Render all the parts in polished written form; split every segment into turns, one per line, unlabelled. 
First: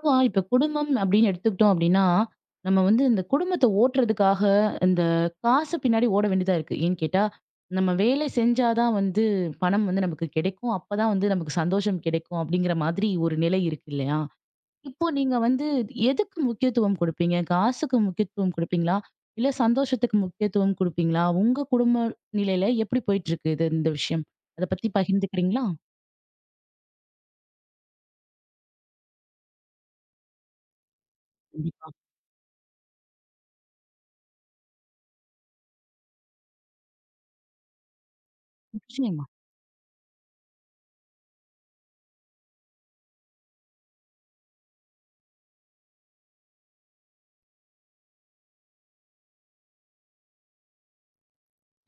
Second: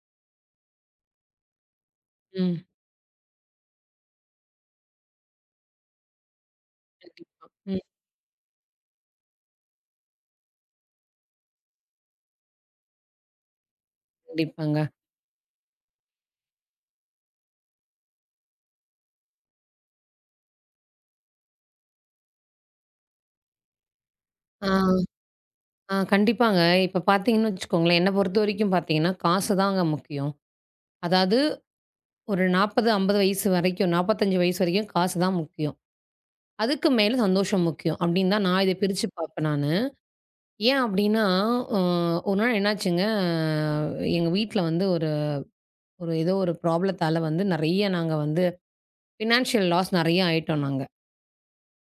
ஆமா, இப்ப குடும்பம் அப்படின்னு எடுத்துக்கிட்டோம் அப்படின்னா,
ம்.
நம்ம வந்து இந்த குடும்பத்த ஓட்டுறதுக்காக இந்த காசு பின்னாடி ஓட வேண்டியதா இருக்கு. ஏன்னு கேட்டா,
கண்டிப்பா. ம்.
நம்ம வேலை செஞ்சா தான் வந்து பணம் வந்து நமக்கு கிடைக்கும். அப்பதான் வந்து நமக்கு சந்தோஷம் கிடைக்கும் அப்படிங்கிற மாதிரி ஒரு நிலை இருக்கு இல்லையா?
கண்டிப்பாங்க.
இப்போ நீங்க வந்து எதுக்கு முக்கியத்துவம் குடுப்பீங்க? காசுக்கு முக்கியத்துவம் குடுப்பீங்களா? இல்ல சந்தோஷத்துக்கு முக்கியத்துவம் குடுப்பீங்களா? உங்க குடும்ப நிலையில எப்படி போயிட்டு இருக்கு இந்த விஷயம்? அத
ஆ,
பத்தி பகிர்ந்துக்கிறீங்களா?
ஆ கண்டிப்பாங்க. இப்ப பார்த்தீங்கன்னு வச்சுக்கோங்களேன், என்ன பொறுத்தவரைக்கும் பார்த்தீங்கன்னா, காசு தாங்க முக்கியம். அதாவது
கண்டிப்பா.
ஒரு 40, 50 வயசு வரைக்கும், 45 வயசு வரைக்கும் காசு தான் முக்கியம். அதுக்கு மேல சந்தோஷம் முக்கியம். அப்படின்னு தான் நான் இத பிரிச்சு
நிச்சயமா.
பார்ப்பேன் நானு. ஏன் அப்படின்னா, அ ஒரு நாள் என்னாச்சுங்க, எங்க வீட்ல வந்து ஒரு ஒரு ஏதோ ஒரு ப்ராப்ளத்தால வந்து நெறைய நாங்க வந்து ஃபினான்ஷியல் லாஸ் நெறைய ஆயிட்டோம் நாங்க.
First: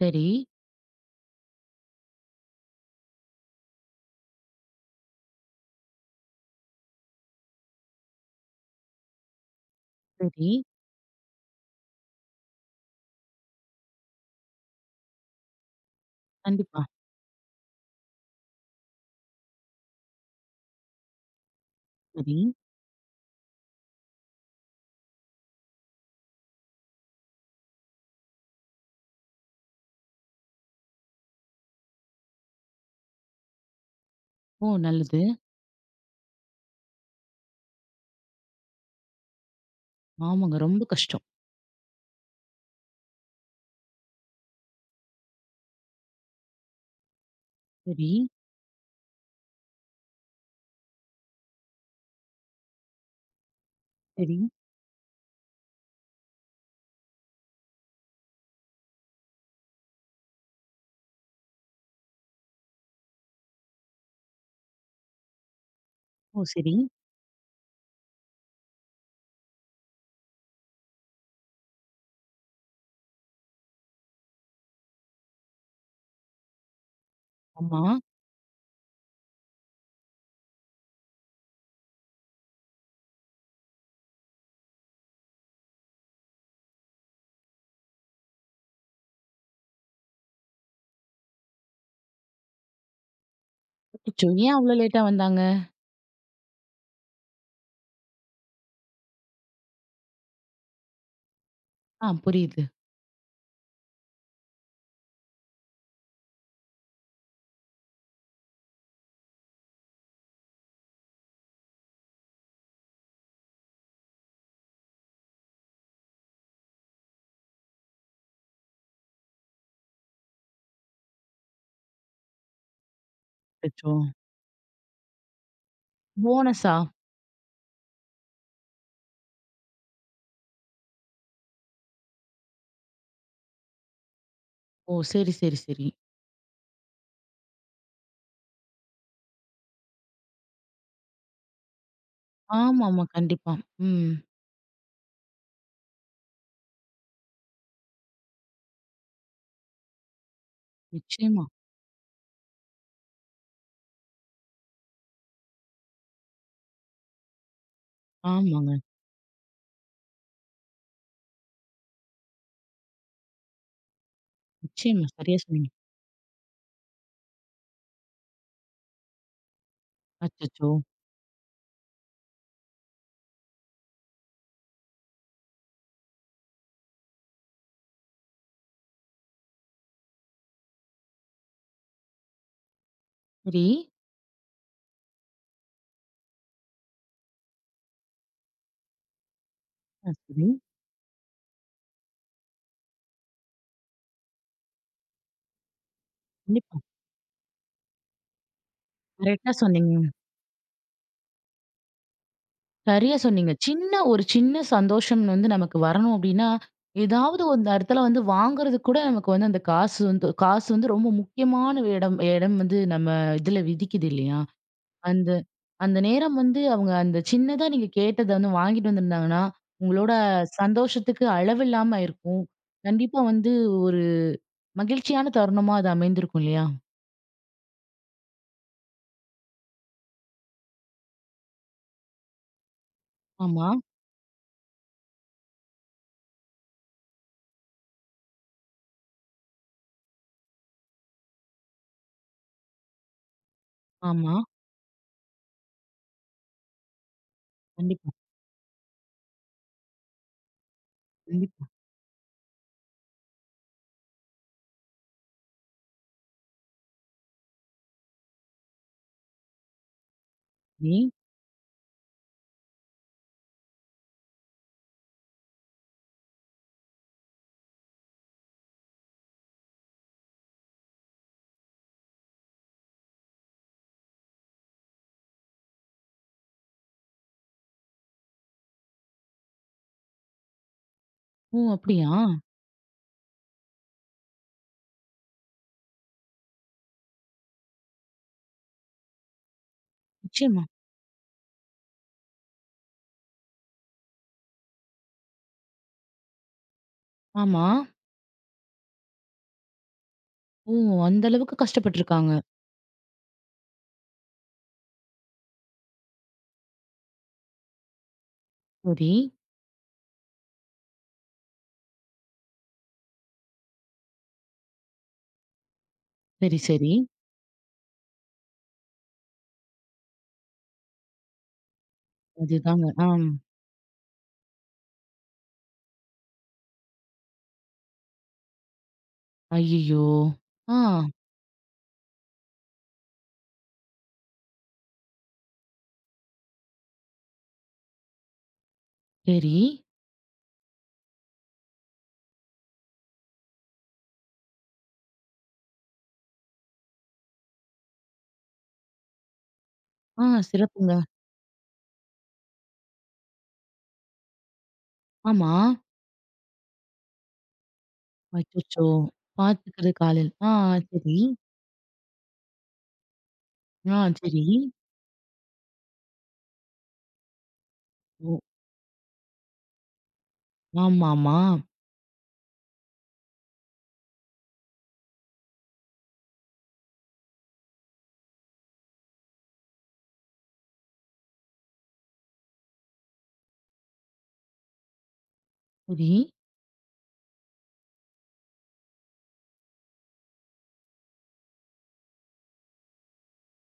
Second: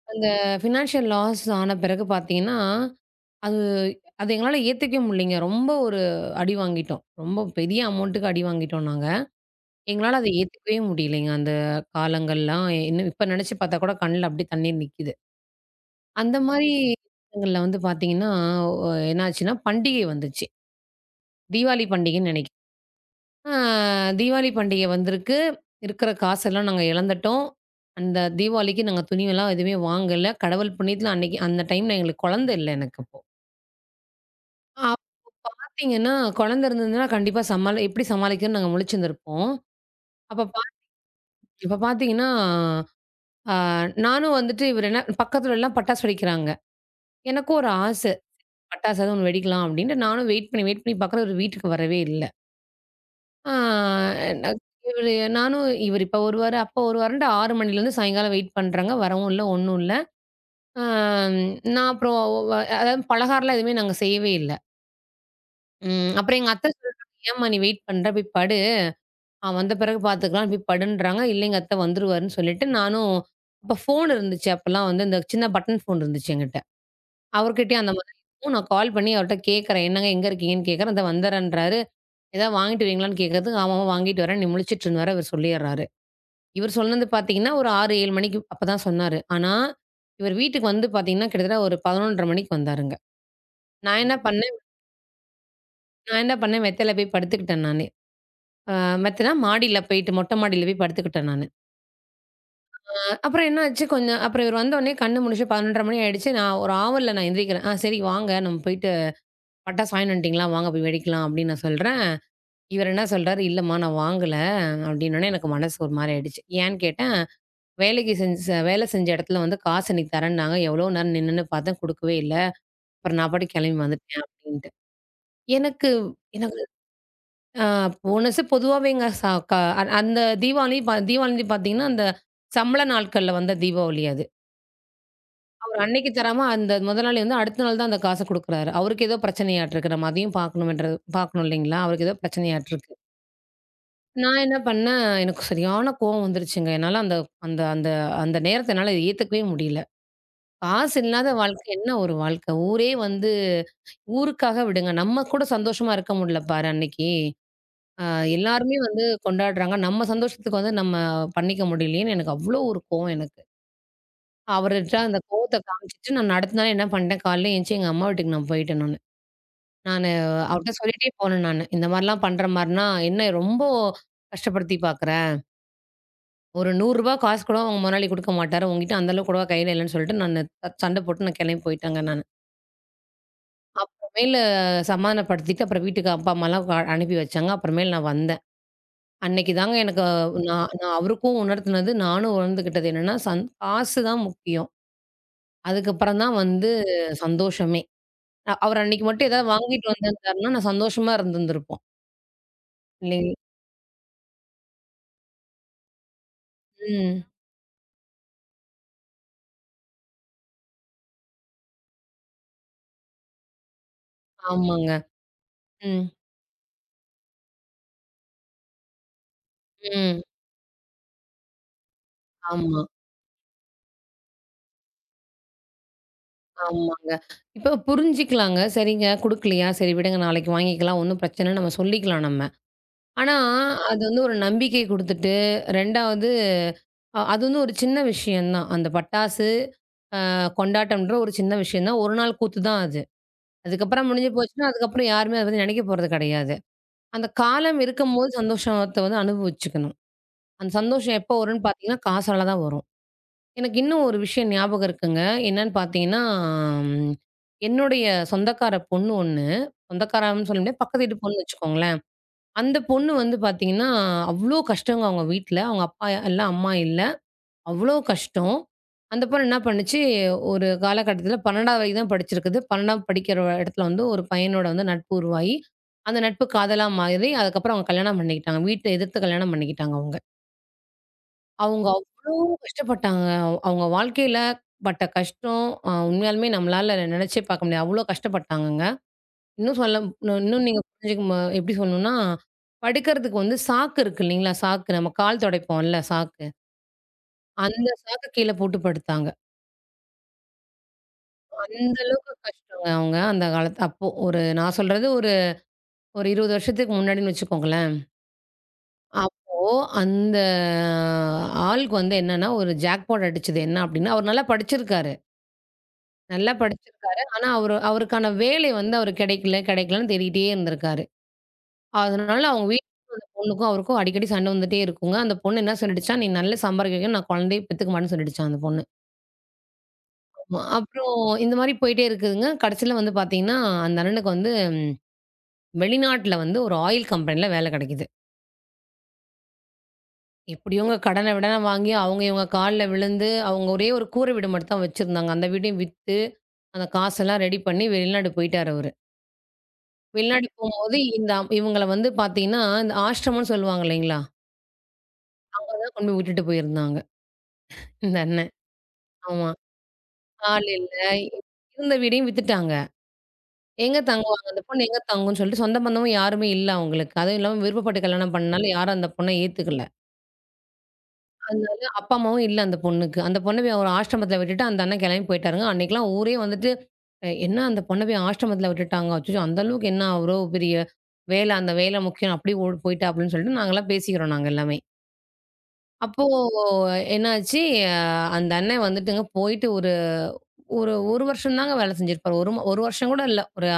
சரி,
அந்த ஃபினான்ஷியல் லாஸ் ஆன பிறகு பார்த்தீங்கன்னா அது அது எங்களால ஏத்துக்கவே முடியலைங்க. ரொம்ப ஒரு அடி வாங்கிட்டோம். ரொம்ப பெரிய அமௌண்ட்டுக்கு அடி வாங்கிட்டோம் நாங்க. எங்களால அத
சரி.
ஏத்துக்கவே முடியலைங்க. அந்த காலங்கள்லாம் இன்னும் இப்ப நெனச்சு பார்த்தா கூட கண்ல அப்படியே தண்ணீர் நிக்குது. அந்த மாரி
கண்டிப்பா.
விஷயங்கள்ல வந்து பார்த்தீங்கன்னா, என்னாச்சுன்னா பண்டிகை வந்துச்சு. தீபாவளி பண்டிகைன்னு
சரி.
நெனைக்கிறேன். ஆ தீபாவளி பண்டிகை வந்திருக்கு. இருக்கிற காசெல்லாம் நாங்க இழந்துட்டோம். அந்த தீபாவளிக்கு நாங்க துணியெல்லாம் எதுவுமே வாங்கல. கடவுள் புண்ணியத்துல அன்னைக்கு அந்த டைம்ல எங்களுக்கு குழந்தை இல்ல எனக்கு அப்போ.
ஓ! நல்லது.
அப்போ பார்த்தீங்கன்னா, குழந்தை இருந்திருந்ததுன்னா கண்டிப்பா எப்படி சமாளிக்கன்னு நாங்க முழிச்சிருந்திருப்போம். அப்ப
ஆமாங்க.
பாத்
ரொம்ப கஷ்டம்.
அப்ப பார்த்தீங்கன்னா, அ நானும் வந்துட்டு இவரு என்ன பக்கத்துல எல்லாம் பட்டாசு வெடிக்கிறாங்க. எனக்கும் ஒரு ஆச.
சரி,
பட்டாசாவது ஒண்ணு வெடிக்கலாம் அப்டின்ட்டு நானும் வெயிட் பண்ணி, வெயிட் பண்ணி பார்க்குறேன் இவரு வீட்டுக்கு வரவே இல்ல. ஆ
சரி.
ந இவரு நானும் இவரு இப்ப வருவாரு, அப்போ வருவாருன்ட்டு 6 மணிலேருந்து சாயங்காலம் வெயிட் பண்றாங்க. வரவும் இல்ல, ஒண்ணும் இல்ல. அ நான் அப்புறம் அதாவது பலகாரம்லாம் எதுவுமே நாங்க செய்யவே இல்ல. அப்புறம்
ஓ!
எங்க அத்த
சரி.
சொல்றாங்க, "ஏம்மா நீ வெயிட் பண்ற? போய் படு." வந்த பிறகு பார்த்துக்கலாம் போய் படுன்றாங்க. இல்லைங்க அத்தை வந்துருவாருன்னு சொல்லிட்டு, நானும் அப்ப ஃபோன் இருந்துச்சு. அப்பலாம் வந்து இந்த சின்ன பட்டன் ஃபோன் இருந்துச்சு என்கிட்ட. அவர்கிட்டயும்
ஆமா.
அந்த மாதிரி இருக்கும். நான் கால் பண்ணி அவர்ட்ட கேட்கறேன். "என்னங்க எங்க இருக்கீங்கன்னு?" கேட்கறேன். "இதோ வந்துர்றேன்றாரு." "ஏதாவது வாங்கிட்டு வரீங்களான்னு?" கேட்கறதுக்கு, "ஆமாமா வாங்கிட்டு வரேன். நீ முழிச்சிட்டுருன்னு" வேற இவர் சொல்லிர்றாரு. இவர் சொன்னது பார்த்தீங்கன்னா, ஒரு 6, 7 மணிக்கு அப்பதான் சொன்னாரு. ஆனா, இவர் வீட்டுக்கு வந்து பார்த்தீங்கன்னா, கிட்டத்தட்ட ஒரு 11:30 மணிக்கு வந்தாருங்க. நான் என்ன ம்.
அச்சச்சோ! ஏன்
பண்ணேன்
அவ்ளோ லேட்டா வந்தாங்க?
நான் என்ன பண்ணேன் மெத்தையில போய் படுத்துக்கிட்டேன் நானு. அ மெத்தைனா மாடியில போயிட்டு மொட்டை மாடியில போய் படுத்துக்கிட்டேன் நானு.
ஆ புரியுது.
அப்புறம் என்னாச்சு கொஞ்சம் அப்புறம் இவரு வந்தோனே கண்ணு முழிச்சு 11:30 மணி ஆயிடுச்சு. நான் ஒரு ஆவல்ல நான் எந்திரிக்கிறேன். "ஆ சரி வாங்க, நம்ம போயிட்டு பட்டாசு வாங்கின்னு வந்துட்டீங்களா? வாங்க போய் வெடிக்கலாம்" அப்படின்னு நான் சொல்றேன். இவரு என்ன சொல்றாரு, "இல்லம்மா நான் வாங்கல" அப்படின்னோனே எனக்கு மனசு ஒரு மாரி ஆயிடுச்சு. ஏன்னு கேட்டேன், வேலைக்கு செஞ்ச வேலை செஞ்ச இடத்துல வந்து காசு இன்னைக்கு தரேன்னாங்க. எவ்வளோ நேரம் நின்னுன்னு பார்த்தேன் குடுக்கவே இல்ல. அப்புறம் நான் பாட்டுக்கு கிளம்பி
அச்சச்சோ!
வந்துட்டேன் அப்படின்ட்டு. எனக்கு எனக்கு
போனஸா?
அ போனஸு பொதுவாவேங்க ச க அந்த தீபாவளி பார்த்தீங்கன்னா, அந்த சம்பள நாட்கள்ல வந்த தீபாவளி அது.
ஓ! சரி, சரி,
அவரு
சரி.
அன்னைக்கு தராம, அந்த முதலாளி வந்து அடுத்த நாள் தான் அந்த காச குடுக்குறாரு. அவருக்கு ஏதோ பிரச்சனையாட்ருக்கு. நம்ம அதையும் பார்க்கணும் இல்லைங்களா? அவருக்கு ஏதோ பிரச்சனையாட்ருக்கு.
ஆமாமா. கண்டிப்பா. ம்.
நான் என்ன பண்ணேன், எனக்கு சரியான கோவம் வந்துருச்சுங்க. என்னால அந்த அந்த அந்த அந்த நேரத்த என்னால ஏத்துக்கவே முடியல. காசு இல்லாத
நிச்சயமா.
வாழ்க்கை என்ன ஒரு வாழ்க்கை? ஊரே வந்து ஊருக்காக விடுங்க. நம்ம கூட சந்தோஷமா இருக்க முடியல பாரு அன்னைக்கு. அ எல்லாருமே
ஆமாங்க.
வந்து கொண்டாடுறாங்க. நம்ம சந்தோஷத்துக்கு வந்து நம்ம பண்ணிக்க முடியலையேன்னு எனக்கு அவ்ளோ ஒரு கோவம் எனக்கு. அவர்ட்ட
நிச்சயமா.
அந்த
சரியா
கோவத்த
சொன்னீங்க.
காமிச்சுட்டு, நான் அடுத்த நாள் என்ன பண்ணிட்டேன், காலையில எந்திச்சு எங்க அம்மா வீட்டுக்கு நான் போயிட்டேன் நானு. நானு
அச்சச்சோ!
அவர்ட்ட சொல்லிட்டே போனேன் நானு. இந்த மாரிலாம் பண்ற மாரினா, என்ன ரொம்ப கஷ்டப்படுத்தி பார்க்குற. ஒரு ரூ. 100 காசு கூட உங்க முதலாளி குடுக்க மாட்டாரு. உன்கிட்ட அந்த அளவு கூடவா கையில இல்லன்னு சொல்லிட்டு, நானு சண்டை போட்டு நான் கிளம்பி போயிட்டேங்க நானு.
சரி.
அப்புறமேலு சமாதானப்படுத்திட்டு, அப்புறம் வீட்டுக்கு அப்பா, அம்மாலாம் அனுப்பி வச்சாங்க. அப்புறமேல் நான் வந்தேன். அன்னைக்கு தாங்க எனக்கு
ஆ சரி.
நான் நான் அவருக்கும் உணர்த்தினது, நானும் உணர்ந்துக்கிட்டது என்னன்னா, காசு தான் முக்கியம். அதுக்கப்புறம் தான் வந்து
கண்டிப்பா.
சந்தோஷமே. அவர் அன்னைக்கு மட்டும் ஏதாவது
கரெக்ட்டா
வாங்கிட்டு
சொன்னீங்க.
வந்திருந்தாருன்னா, நான் சந்தோஷமா இருந்திருந்திருப்போம்.
சரியா
இல்லைங்
சொன்னீங்க. ஒரு சின்ன சந்தோஷம் வந்து நமக்கு வரணும் அப்டின்னா,
ம்.
ஏதாவது ஒரு இடத்துல வந்து வாங்குறதுக்கு கூட நமக்கு வந்து அந்த காசு வந்து ரொம்ப முக்கியமான இடம் இடம் வந்து நம்ம இதுல விதிக்குது இல்லையா?
ஆமாங்க.
அந்த அந்த
ம்.
நேரம் வந்து அவங்க அந்த சின்னதா நீங்க கேட்டத வந்து வாங்கிட்டு வந்திருந்தாங்கன்னா, உங்களோட
ம்.
சந்தோஷத்துக்கு அளவில்லாம இருக்கும்.
ஆமா,
கண்டிப்பா வந்து ஒரு மகிழ்ச்சியான தருணமா அது அமைந்திருக்கும் இல்லையா?
ஆமாங்க. இப்ப புரிஞ்சுக்கலாங்க. சரிங்க குடுக்கலையா, சரி விடுங்க நாளைக்கு வாங்கிக்கலாம். ஒண்ணும் பிரச்சனை நம்ம சொல்லிக்கலாம் நம்ம. ஆனா,
ஆமா,
அது வந்து ஒரு நம்பிக்கை குடுத்துட்டு, 2வது அது வந்து ஒரு சின்ன விஷயம் தான். அந்த பட்டாசு, கொண்டாட்டம்ன்ற ஒரு சின்ன விஷயம் தான். ஒரு நாள் கூத்து தான் அது. அதுக்கப்புறம் முடிஞ்சு
ஆமா.
போச்சுன்னா, அதுக்கப்புறம் யாருமே அத பத்தி நினைக்க போறது கிடையாது. அந்த காலம்
கண்டிப்பா,
இருக்கும்போது சந்தோஷத்த வந்து அனுபவிச்சுக்கணும். அந்த சந்தோஷம் எப்போ வரும்ன்னு
கண்டிப்பா.
பார்த்தீங்கன்னா, காசால தான் வரும். எனக்கு இன்னும் ஒரு விஷயம் ஞாபகம் இருக்குங்க. என்னன்னு பார்த்தீங்கன்னா, ம் என்னுடைய சொந்தக்கார பொண்ணு ஒண்ணு, சொந்தக்காரன்னு சொல்ல முடியாது. பக்கத்து
ஏன்?
வீட்டு பொண்ணு வச்சுக்கோங்களேன். அந்த பொண்ணு வந்து பார்த்தீங்கன்னா, அவ்ளோ கஷ்டங்க அவங்க வீட்ல. அவங்க அப்பா இல்ல, அம்மா இல்ல. அவ்ளோ கஷ்டம். அந்த பொண்ணு என்ன பண்ணுச்சு, ஒரு காலகட்டத்தில 12வது வரைக்கும் தான் படிச்சிருக்குது. 12வது படிக்கிற இடத்துல வந்து ஒரு பையனோட வந்து நட்பு உருவாகி, அந்த நட்பு காதலா மாறி, அதுக்கப்புறம் அவங்க கல்யாணம் பண்ணிக்கிட்டாங்க. வீட்ட எதிர்த்து கல்யாணம் பண்ணிக்கிட்டாங்க அவங்க.
ஓ!
அவங்க
அப்படியா?
கஷ்டப்பட்டாங்க. அவங்க வாழ்க்கையில பட்ட கஷ்டம், உண்மையாலுமே நம்மளால நெனச்சே பார்க்க முடியாது. அவ்ளோ கஷ்டப்பட்டாங்கங்க. இன்னும் சொல்ல இன்னும்
நிச்சயமா.
இன்னும் நீங்க புரிஞ்சுக்க எப்படி சொல்லணும்னா, படுக்கிறதுக்கு வந்து சாக்கு இருக்கு இல்லைங்களா? சாக்கு நம்ம கால் துடைப்போம்ல சாக்கு.
ஆமா.
அந்த சாக்கு கீழ போட்டு படுத்தாங்க.
ஓ! அந்த அளவுக்கு
அந்த அளவுக்கு
கஷ்டப்பட்டுருக்காங்க.
கஷ்டங்க அவங்க அந்த காலத்து அப்போ ஒரு நான் சொல்றது ஒரு ஒரு 20 வருஷத்துக்கு முன்னாடின்னு வச்சுக்கோங்களேன்.
சரி,
அப்போ அந்த ஆளுக்கு வந்து என்னன்னா, ஒரு ஜாக்பாட் அடிச்சது. என்ன அப்படின்னா, அவர் நல்லா படிச்சிருக்காரு. நல்லா
சரி, சரி.
படிச்சிருக்காரு. ஆனா, அவரு அவருக்கான வேலை வந்து அவரு கெடைக்கல, கெடைக்கலன்னு தேடிக்கிட்டே இருந்திருக்காரு. அதனால அவங்க
அதுதாங்க.
வீட்டுக்கும், அந்த
ஆம்.
பொண்ணுக்கும் அவருக்கும் அடிக்கடி சண்டை வந்துட்டே இருக்குங்க. அந்த பொண்ணு என்ன சொல்லிடுச்சா, "நீ நல்லா சம்பாரிக்க வைக்கணும், நான் குழந்தையே பெத்துக்க மாட்டேன்னு" சொல்லிடுச்சாம் அந்த பொண்ணு.
ஐயய்யோ!
ஆமா,
ஆ.
அப்புறம் இந்த மாரி போயிட்டே இருக்குதுங்க. கடைசில வந்து பாத்தீங்கன்னா, அந்த அண்ணனுக்கு வந்து வெளிநாட்ல வந்து ஒரு ஆயில் கம்பெனில வேலை கெடைக்குது.
சரி.
எப்படியோங்க கடன விடன வாங்கி, அவங்க இவங்க கால்ல விழுந்து, அவங்க ஒரே ஒரு கூரை வீடு மட்டும் தான் வச்சிருந்தாங்க. அந்த வீடையும் வித்து, அந்த காசெல்லாம் ரெடி பண்ணி வெளிநாடு போயிட்டாரு அவரு.
ஆ
வெளிநாடு
சிறப்புங்க.
போம்போது இந்த இவங்கள வந்து பார்த்தீங்கன்னா, இந்த ஆஷ்ரமம்ன்னு சொல்லுவாங்க இல்லைங்களா?
ஆமா.
அங்க தான் கொண்டு போய் விட்டுட்டு போயிருந்தாங்க. இந்த அண்ணன்.
அச்சச்சோ!
ஆமா.
பார்த்துக்கிறதுக்கு ஆள் இல்ல. ஆ
ஆள் இல்ல.
சரி.
இருந்த வீடையும் வித்துட்டாங்க. எங்க
ஆ சரி.
தங்குவாங்க? அந்த பொண்ணு எங்க தங்கும்ன்னு சொல்லிட்டு சொந்த பந்தமும் யாருமே இல்ல அவங்களுக்கு. அதுவும் இல்லாம விருப்பப்பட்டு கல்யாணம்
ஓ!
பண்ணனால யாரும் அந்த பொண்ண ஏத்துக்கல.
ஆமாமா.
அதனால அப்பா, அம்மாவும் இல்ல அந்த பொண்ணுக்கு. அந்த பொண்ண போய் ஒரு ஆஷ்ரமத்தில விட்டுட்டு அந்த அண்ணன் கெளம்பி போயிட்டாருங்க. அன்னைக்கெல்லாம் ஊரே வந்துட்டு, "என்ன அந்த பொண்ண போய் ஆஷ்ரமத்தில விட்டுட்டாங்க. அச்சச்சோ! அந்த அளவுக்கு என்ன அவ்ளோ பெரிய அந்த வேல முக்கியம். அப்படியே ஓடி போயிட்டா" அப்படின்னு சொல்லிட்டு நாங்கலாம் பேசிக்கிறோம் நாங்க எல்லாமே.
சரி,
அப்போ என்னாச்சு, அ அந்த அண்ணன் வந்துட்டுங்க போயிட்டு ஒரு ஒரு 1 வருஷம் தாங்க வேலை செஞ்சிருப்பாரு. ஒரு 1 வருஷம் கூட இல்ல. ஒரு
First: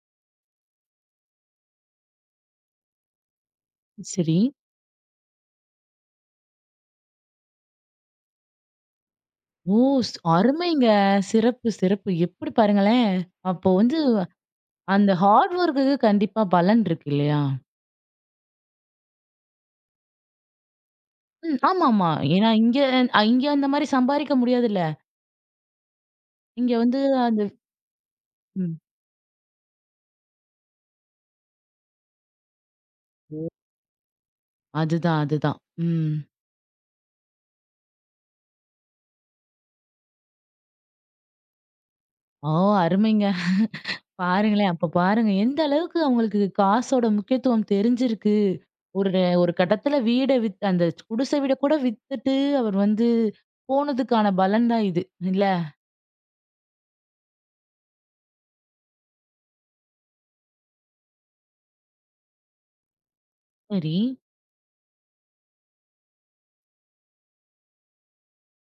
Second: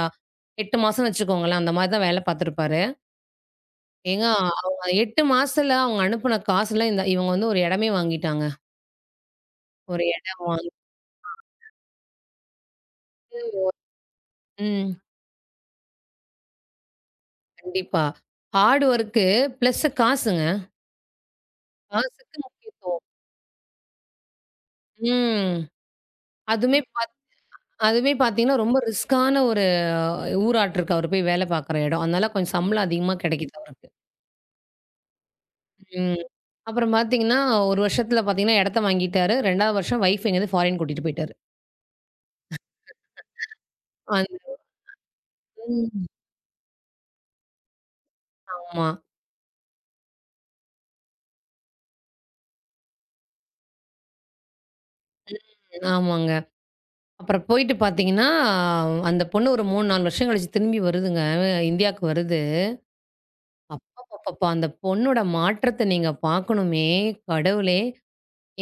8 மாசம்னு வச்சுக்கோங்களேன். அந்த மாரி தான் வேலை பார்த்துருப்பாரு. ஏங்க
சரி.
அவங்க 8 மாசத்துல அவங்க அனுப்புன காசுல இந்த இவங்க வந்து ஒரு இடமே வாங்கிட்டாங்க.
ஓ!
ஒரு இடம் வாங்கிட்டு
அருமைங்க. சிறப்பு, சிறப்பு. எப்படி பாருங்களேன். அப்போ வந்து
ம்.
அந்த ஹார்ட் ஒர்க்குக்கு கண்டிப்பா பலன் இருக்கு இல்லையா?
கண்டிப்பா. ஹார்ட் ஒர்க்கு பிளஸ் காசுங்க.
ம். ஆமாமா.
காசுக்கு
ஏன்னா இங்க
முக்கியத்துவம்.
இங்க அந்த மாரி சம்பாரிக்க முடியாதுல்ல.
ம்.
இங்க
அதுமே
வந்து
பாத்
அந்த
அதுமே பார்த்தீங்கன்னா, ரொம்ப
ம்.
ரிஸ்க்கான ஒரு ஊராட்டு இருக்கு அவரு போய் வேலை பார்க்குற இடம். அதனால கொஞ்சம் சம்பளம் அதிகமா கிடைக்குது அவருக்கு.
அதுதான், அதுதான். ம்.
ம். அப்புறம் பார்த்தீங்கன்னா, 1 வருஷத்துல பார்த்தீங்கன்னா இடத்த வாங்கிட்டாரு. 2வது வருஷம் வைஃப் எங்கேயாவது ஃபாரின் கூட்டிட்டு போயிட்டாரு.
ஓ! அருமைங்க.
அந்த
பாருங்களேன், அப்ப பாருங்க. எந்த அளவுக்கு
ம்.
அவங்களுக்கு காசோட முக்கியத்துவம் தெரிஞ்சிருக்கு.
ஆமா.
ஒரு ஒரு கட்டத்துல வீட வித் அந்த குடிசை வீட கூட வித்துட்டு, அவர் வந்து போனதுக்கான பலன் தான் இது. இல்ல?
ஆமாங்க. அப்புறம் போயிட்டு பார்த்தீங்கன்னா, அந்த பொண்ணு ஒரு 3, 4 வருஷம் கழிச்சு திரும்பி வருதுங்க. இந்தியாவுக்கு வருது.
சரி.
அப்பப்பப்பப்பா! அந்த பொண்ணோட மாற்றத்த நீங்க பார்க்கணுமே! கடவுளே!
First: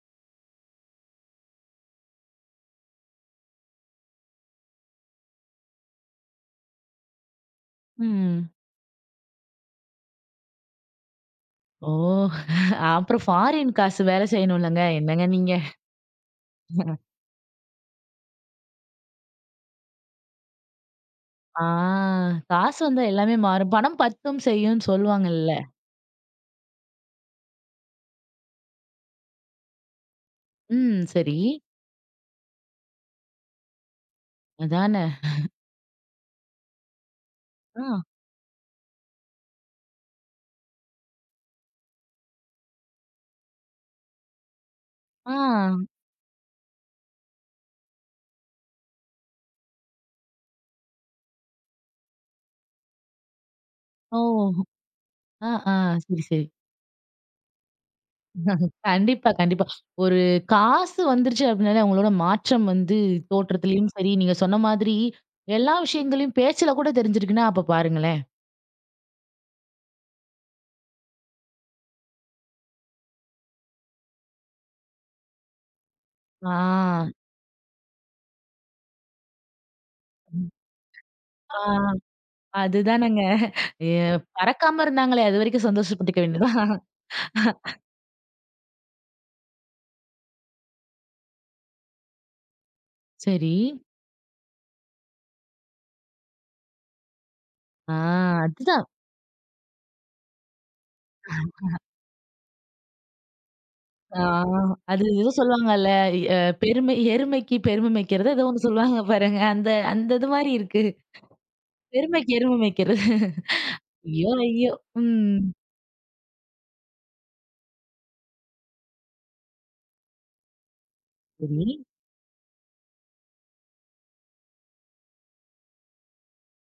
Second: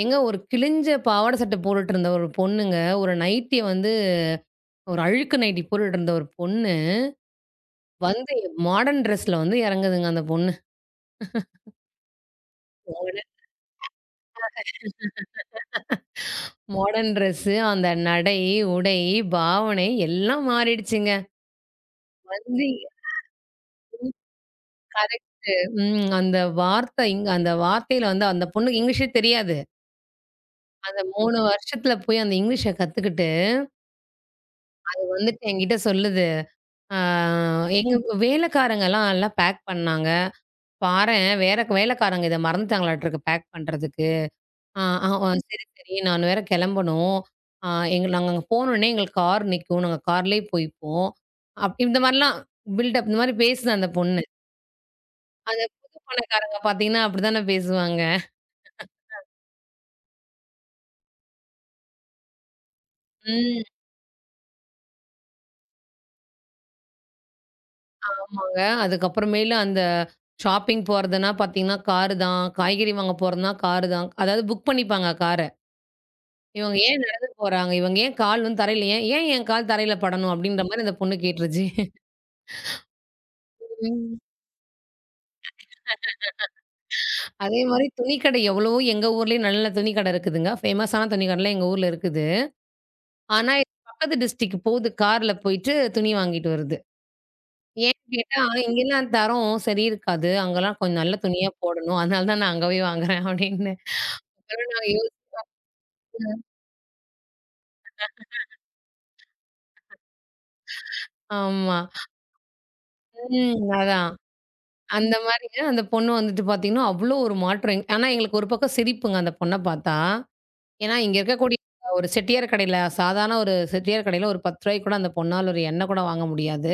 ஏங்க ஒரு கிழிஞ்ச பாவாடை சட்டை போட்டுட்டு இருந்த ஒரு பொண்ணுங்க, ஒரு நைட்டிய வந்து ஒரு அழுக்கு நைட்டி போட்டுட்டு இருந்த ஒரு பொண்ணு, வந்து
ம்.
மாடர்ன் ட்ரெஸ்ல வந்து இறங்குதுங்க அந்த பொண்ணு.
ஓ! அப்புறம் ஃபாரின் காசு வேல செய்யணும்லங்க. என்னங்க நீங்க?
மாடர்ன் ட்ரெஸ்ஸு, அந்த நடை, உடை, பாவனை எல்லாம் மாறிடுச்சுங்க.
ஆ
வந்து
காசு வந்தா எல்லாமே மாறும். "பணம் பத்தும் செய்யும்ன்னு" சொல்லுவாங்கல்ல.
அந்த வார்த்தையில வந்து அந்த பொண்ணுக்கு இங்கிலீஷே தெரியாது. அந்த
ம். சரி.
3 வருஷத்துல போய் அந்த இங்கிலீஷ கத்துக்கிட்டு,
அதானே.
வந்துட்டு என்கிட்ட சொல்லுது. ஆ
ஆ.
எங்க வேலைக்காரங்கலாம் எல்லாம் எல்லாம் பேக் பண்ணாங்க. பாரேன் வேற வேலைக்காரங்க இத மறந்துட்டாங்களாட்ருக்கு பேக் பண்றதுக்கு. ஆ, ஆ, ஆ
ஆ.
சரி, சரி. நான் வேற கிளம்பணும். ஆ எங்க நாங்க அங்க போனோனே எங்களுக்கு கார் நிக்கும். நாங்க கார்லயே போய்ப்போம். இந்த மாரிலாம் பில்டப் இந்த மாரி பேசுது அந்த
ஓ!
பொண்ணு.
ஆ,
அந்த
ஆ.
புது
சரி, சரி.
பணக்காரங்க பார்த்தீங்கன்னா, அப்படித்தானே பேசுவாங்க.
கண்டிப்பா, கண்டிப்பா. ஒரு காசு வந்துருச்சு அப்படின்னாலே அவங்களோட மாற்றம் வந்து
ம்.
தோற்றத்திலயும் சரி, நீங்க சொன்ன மாதிரி எல்லா விஷயங்களையும் பேச்சுல கூட தெரிஞ்சிருக்குன்னா, அப்ப பாருங்களேன்.
ஆமாங்க. அதுக்கப்புறமேலு அந்த ஷாப்பிங் போறதுன்னா பார்த்தீங்கன்னா, காரு தான். காய்கறி வாங்க போறதுன்னா காரு தான். அதாவது புக் பண்ணிப்பாங்க கார. இவங்க ஏன்
ஆ.
நடந்து போறாங்க? இவங்க ஏன் கால் வந்து தரையில ஏன் ஏன் என் கால் தரையில படணும்? அப்படின்ற மாரி அந்த பொண்ணு கேட்டுருச்சு.
ஆ. அதுதானங்க. எ
ம்.
பறக்காம இருந்தாங்களே, அதுவரைக்கும் சந்தோஷப்பட்டுக்க வேண்டியதுதான்.
அதே மாரி துணிக்கடை எவ்வளவோ எங்க ஊர்லயே நல்ல நல்ல துணிக்கடை இருக்குதுங்க. ஃபேமஸான துணிக்கடைலாம் எங்க ஊர்ல இருக்குது.
சரி.
ஆனா, இது பக்கத்து டிஸ்ட்ரிக்ட் போகுது. கார்ல போயிட்டு துணி வாங்கிட்டு வருது.
ஆ
ஏன்னு கேட்டா,
அதுதான்.
இங்கலாம் தரம் சரி இருக்காது. அங்கலாம் கொஞ்சம் நல்ல துணியா போடணும். அதனால தான் நான் அங்க போய் வாங்குறேன் அப்படின்னு.
ஆ
அப்புறம் நான்
அது ஏதோ சொல்லுவாங்கல்ல, எ பெருமை எருமைக்கு பெருமை மேய்க்கிறதோ ஏதோ ஒண்ணு சொல்லுவாங்க பாருங்க. அந்த அந்த இது மாரி இருக்கு.
ஆமா.
பெருமைக்கு எருமை மேய்க்கிறது.
ம். அதான்.
ஐயோ! ஐயோ!
அந்த
ம்.
மாரிங்க அந்த பொண்ணு வந்துட்டு பார்த்தீங்கன்னா, அவ்ளோ ஒரு மாற்றம். ஆனா எங்களுக்கு ஒரு பக்கம் சிரிப்புங்க அந்த பொண்ண பார்த்தா. ஏன்னா இங்க இருக்கக்கூடிய
சரி.
ஒரு செட்டியார் கடையில சாதாரண ஒரு செட்டியார் கடையில ஒரு ரூ. 10 கூட அந்த பொண்ணால ஒரு எண்ணெய் கூட வாங்க முடியாது.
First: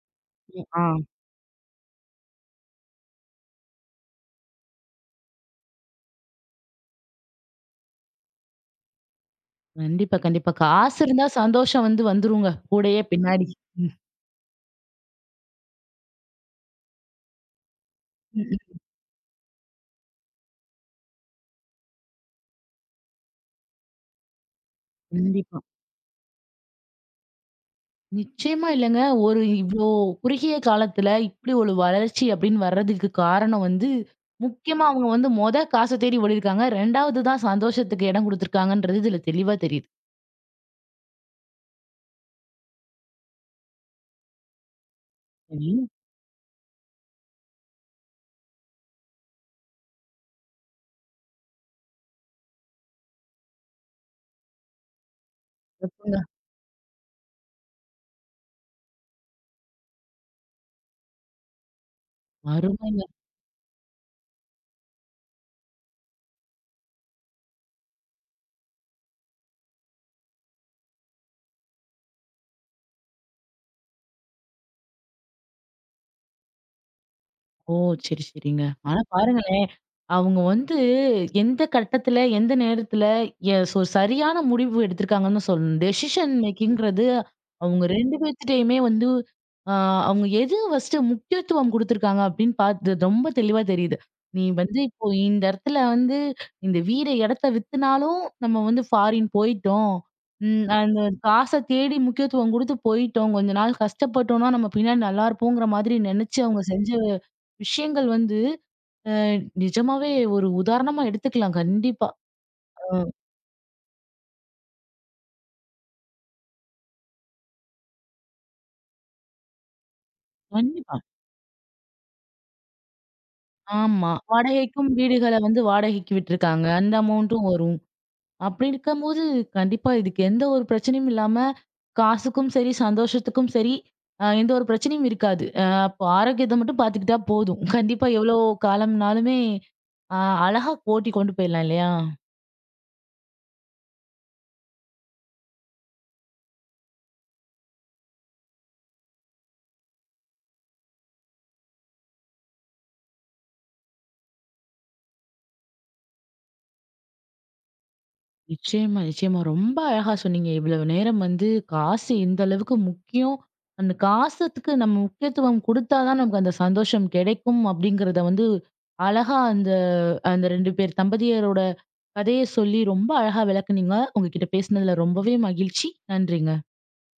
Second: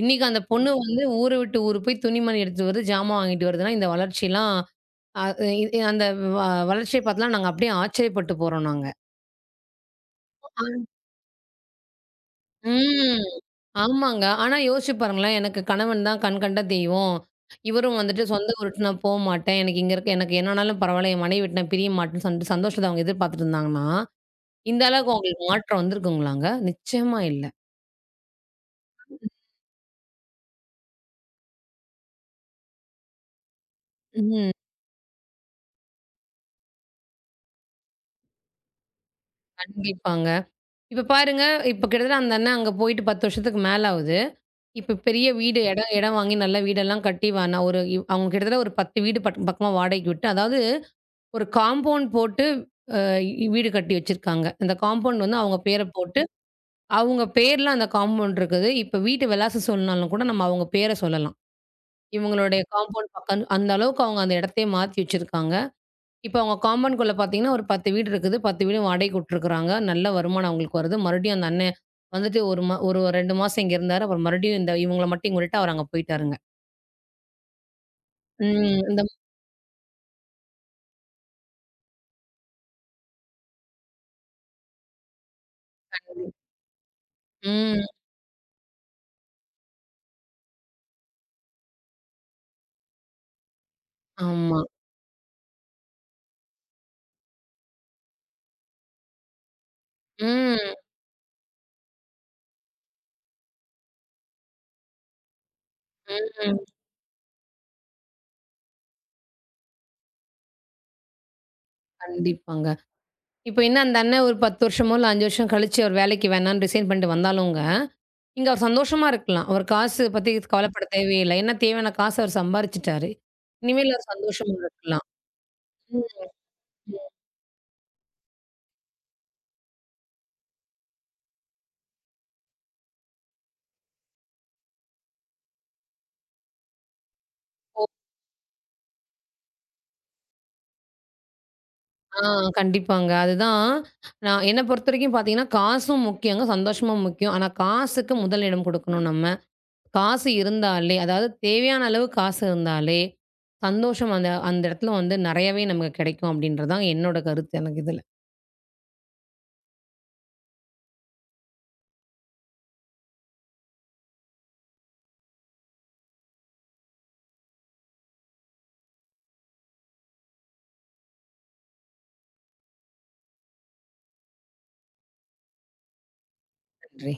இன்னைக்கு அந்த
அ
பொண்ணு
ஆ.
வந்து ஊர விட்டு ஊர் போய் துணிமணி எடுத்துட்டு வருது, ஜாமான் வாங்கிட்டு வருதுன்னா, இந்த வளர்ச்சிலாம் அ இ அந்த வ வளர்ச்சிய பார்த்துலாம் நாங்க அப்படியே ஆச்சரியப்பட்டு போறோம் நாங்க.
கண்டிப்பா, கண்டிப்பா. காசு இருந்தா சந்தோஷம் வந்து வந்துருங்க. கூடயே
ம்.
பின்னாடி. ம்,
ஆமாங்க. ஆனா யோசிச்சு பாருங்களேன், எனக்கு கணவன் தான் கண் கண்ட தெய்வம். இவரும் வந்துட்டு
ம்.
சொந்த
ம்.
ஊருக்கு நான் போமாட்டேன். எனக்கு இங்க இருக்க எனக்கு என்ன ஆனாலும் பரவால்ல. என் மனைவி விட்டு நான் பிரிய மாட்டேன்னு சொல்லிட்டு சந்தோஷத்த அவங்க எதிர்பார்த்துட்டு இருந்தாங்கன்னா, இந்த அளவுக்கு அவங்களுக்கு
கண்டிப்பா.
மாற்றம் வந்திருக்குங்களாங்க? நிச்சயமா இல்ல.
நிச்சயமா இல்லங்க. ஒரு இவ்ளோ குறுகிய காலத்துல இப்டி ஒரு வளர்ச்சி அப்டின்னு வர்றதுக்கு காரணம் வந்து,
ம்.
முக்கியமா அவங்க வந்து மொத காச தேடி ஓடிருக்காங்க. 2வது தான் சந்தோஷத்துக்கு இடம் குடுத்துருக்காங்கன்றது இதுல தெளிவா தெரியுது.
கண்டிப்பாங்க. இப்ப பாருங்க, இப்ப கிட்டத்தட்ட அந்த அண்ணன் அங்க போயிட்டு 10 வருஷத்துக்கு மேல ஆகுது. இப்ப பெரிய வீடு
சரி,
இடம் இடம் வாங்கி நல்ல வீடெல்லாம் கட்டி வ நான் ஒரு இவ் அவங்க கிட்டத்தட்ட ஒரு 10 வீடு பக்கம் பக்கமா வாடகைக்கு விட்டு, அதாவது ஒரு காம்பவுண்ட் போட்டு வீடு கட்டி வச்சிருக்காங்க. அந்த காம்பவுண்ட் வந்து அவங்க பேர
சிறப்புங்க.
போட்டு, அவங்க பேர்ல அந்த காம்பவுண்ட் இருக்குது. இப்ப வீட்டு விலாசம் சொன்னாலும் கூட நம்ம அவங்க பேர சொல்லலாம். இவங்களுடைய
அருமை.
காம்பவுண்ட் பக்கம் அந்த அளவுக்கு அவங்க அந்த இடத்தையே மாத்தி வச்சிருக்காங்க. இப்ப அவங்க காம்பவுண்ட்குள்ள பார்த்தீங்கன்னா, ஒரு 10 வீடு இருக்குது. 10 வீடும் வாடகைக்கு விட்டுருக்காங்க. நல்ல வருமானம் அவங்களுக்கு வருது. மறுபடியும் அந்த அண்ணன் வந்துட்டு ஒரு 2 மாசம் இங்க இருந்தாரு. அப்புறம் மறுபடியும் இவங்கள மட்டும் இங்க விட்டுட்டு அவரு அங்க போயிட்டாருங்க.
ஓ! சரி, சரிங்க.
ம்.
ஆனா பாருங்களேன், அவங்க வந்து எந்த கட்டத்துல, எந்த நேரத்துல சோ சரியான முடிவு எடுத்திருக்காங்கன்னு சொல்லணும். டெசிஷன் மேக்கிங்ன்றது
ம்.
அவங்க 2 பேத்துட்டயுமே வந்து அ அவங்க எது ஃபர்ஸ்ட்டு முக்கியத்துவம் குடுத்துருக்காங்க அப்படின்னு பார்த்து ரொம்ப தெளிவா தெரியுது. நீ
ஆமா.
வந்து இப்போ இந்த இடத்துல வந்து இந்த வீட, இடத்த வித்துனாலும் நம்ம வந்து ஃபாரின் போயிட்டோம்.
ம்.
அந்த காச தேடி முக்கியத்துவம் குடுத்து போயிட்டோம். கொஞ்ச நாள் கஷ்டப்பட்டோம்னா, நம்ம பின்னாடி நல்லா இருப்போங்கிற மாதிரி நெனச்சு
ம்.
அவங்க செஞ்ச விஷயங்கள் வந்து அ நிஜமாவே ஒரு உதாரணமா எடுத்துக்கலாம் கண்டிப்பா.
கண்டிப்பாங்க.
ஆ.
இப்ப என்ன அந்த அண்ணன் ஒரு 10 வருஷமோ, இல்ல 5 வருஷம் கழிச்சு அவர் வேலைக்கு வேணான்னு ரிசைன் பண்ணிட்டு வந்தாலுங்க, இங்க அவர் சந்தோஷமா இருக்கலாம். அவர் காசு பத்தி கவலைப்பட
கண்டிப்பா.
தேவையில்ல. ஏன்னா தேவையான காசு அவர் சம்பாரிச்சுட்டாரு. இனிமேல் அவர்
ஆமா.
சந்தோஷமா
வாடகைக்கும்
இருக்கலாம்.
வீடுகள வந்து
ம்,
வாடகைக்கு விட்டுருக்காங்க. அந்த
ம்.
அமௌண்ட்டும் வரும். அப்படி இருக்கும்போது கண்டிப்பா இதுக்கு எந்த ஒரு பிரச்சனையும் இல்லாம, காசுக்கும் சரி, சந்தோஷத்துக்கும் சரி, எந்த ஒரு பிரச்சனையும் இருக்காது. அப்போ ஆரோக்கியத்த மட்டும் பார்த்துக்கிட்டா போதும். கண்டிப்பா எவ்வளோ காலம்னாலுமே, அ அழகா ஓட்டி கொண்டு போயிடலாம் இல்லையா?
ஆ கண்டிப்பாங்க. அதுதான் நான் என்ன பொறுத்தவரைக்கும் பார்த்தீங்கன்னா, காசும் முக்கியங்க, சந்தோஷமும் முக்கியம். ஆனா காசுக்கு முதல் இடம் குடுக்கணும் நம்ம. காசு இருந்தாலே, அதாவது தேவையான அளவு காசு இருந்தாலே, சந்தோஷம் அந்த அந்த இடத்துல வந்து நெறையவே நமக்கு கிடைக்கும் அப்படின்றது தான் என்னோட கருத்து எனக்கு இதுல.
நிச்சயமா, நிச்சயமா. ரொம்ப அழகா சொன்னீங்க. இவ்வளவு நேரம் வந்து காசு இந்த அளவுக்கு முக்கியம். அந்த காசுத்துக்கு நம்ம முக்கியத்துவம் குடுத்தா தான் நமக்கு அந்த சந்தோஷம் கிடைக்கும் அப்படிங்கிறத வந்து அழகா அந்த அந்த 2 பேர் தம்பதியரோட கதைய சொல்லி ரொம்ப அழகா விளக்குனீங்க. உங்ககிட்ட பேசினதுல ரொம்பவே மகிழ்ச்சி. நன்றிங்க.
நன்றி.